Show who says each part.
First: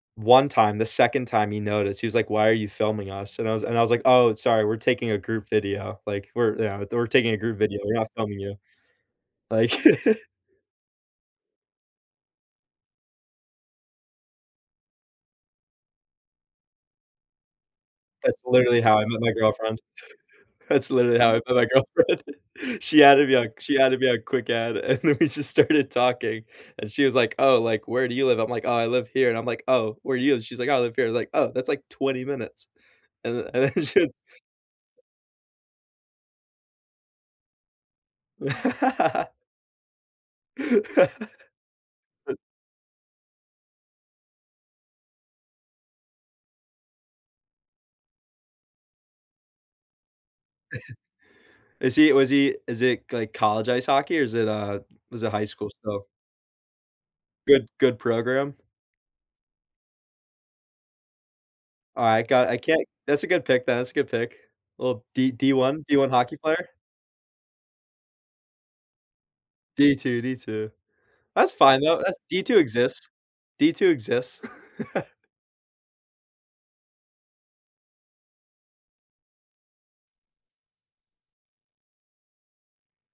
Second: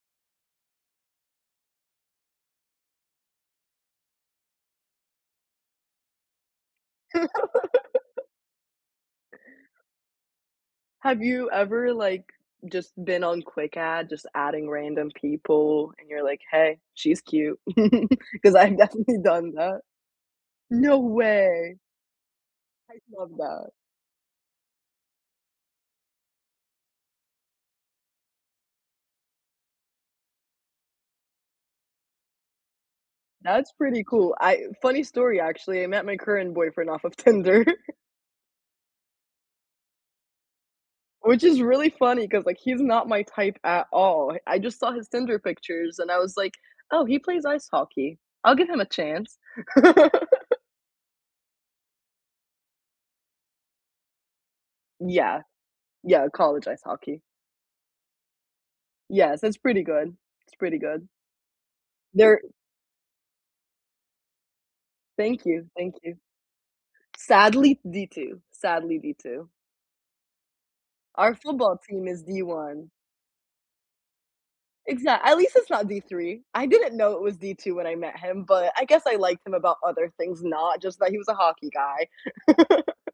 Speaker 1: One time, the second time he noticed, he was like, "Why are you filming us?" and I was and I was like, "Oh, sorry, we're taking a group video," like, "We're" yeah, "We're taking a group video. We're not filming you." Like
Speaker 2: Have you ever, like, just been on Quick Add, just adding random people, and you're like, "Hey, she's cute,"
Speaker 1: That's
Speaker 2: 'cause I've
Speaker 1: literally how I
Speaker 2: definitely
Speaker 1: met my
Speaker 2: done
Speaker 1: girlfriend.
Speaker 2: that.
Speaker 1: That's
Speaker 2: No
Speaker 1: literally how I met my
Speaker 2: way!
Speaker 1: girlfriend.
Speaker 2: I
Speaker 1: She added
Speaker 2: love
Speaker 1: me on
Speaker 2: that.
Speaker 1: she added me on Quick Add, and then we just started talking, and she was, like, "Oh, like, where do you live?" I'm, like, "Oh, I live here," and I'm, like, "Oh, where do you live?" and she's, like, "Oh, I live here." I was, like, "Oh, that's, like, 20 minutes," and the and
Speaker 2: That's
Speaker 1: then
Speaker 2: pretty
Speaker 1: she
Speaker 2: cool. I funny story, actually, I met my current boyfriend off of Tinder which is really funny 'cause, like, he's not my type at all. I just saw his Tinder pictures, and I was, like, "Oh, he plays ice hockey. I'll give him a chance."
Speaker 1: Is he was he is it, like, college ice hockey, or is it uh, u was it
Speaker 2: Yeah.
Speaker 1: high school still?
Speaker 2: Yeah, college ice hockey.
Speaker 1: Good good program?
Speaker 2: Yes, so, it's pretty good. It's pretty good.
Speaker 1: Alright,
Speaker 2: There
Speaker 1: got I can't that's a good pick then, that's a good pick. Well, D
Speaker 2: Thank
Speaker 1: D
Speaker 2: you,
Speaker 1: one
Speaker 2: thank
Speaker 1: D1
Speaker 2: you.
Speaker 1: hockey player?
Speaker 2: Sadly, D2. Sadly, D2.
Speaker 1: D2, D2.
Speaker 2: Our
Speaker 1: That's
Speaker 2: football
Speaker 1: fine, though,
Speaker 2: team
Speaker 1: that's
Speaker 2: is D
Speaker 1: D2
Speaker 2: one.
Speaker 1: exists. D2 exists.
Speaker 2: Exac at least it's not D3. I didn't know it was D2 when I met him, but I guess I liked him about other things, not just that he was a hockey guy.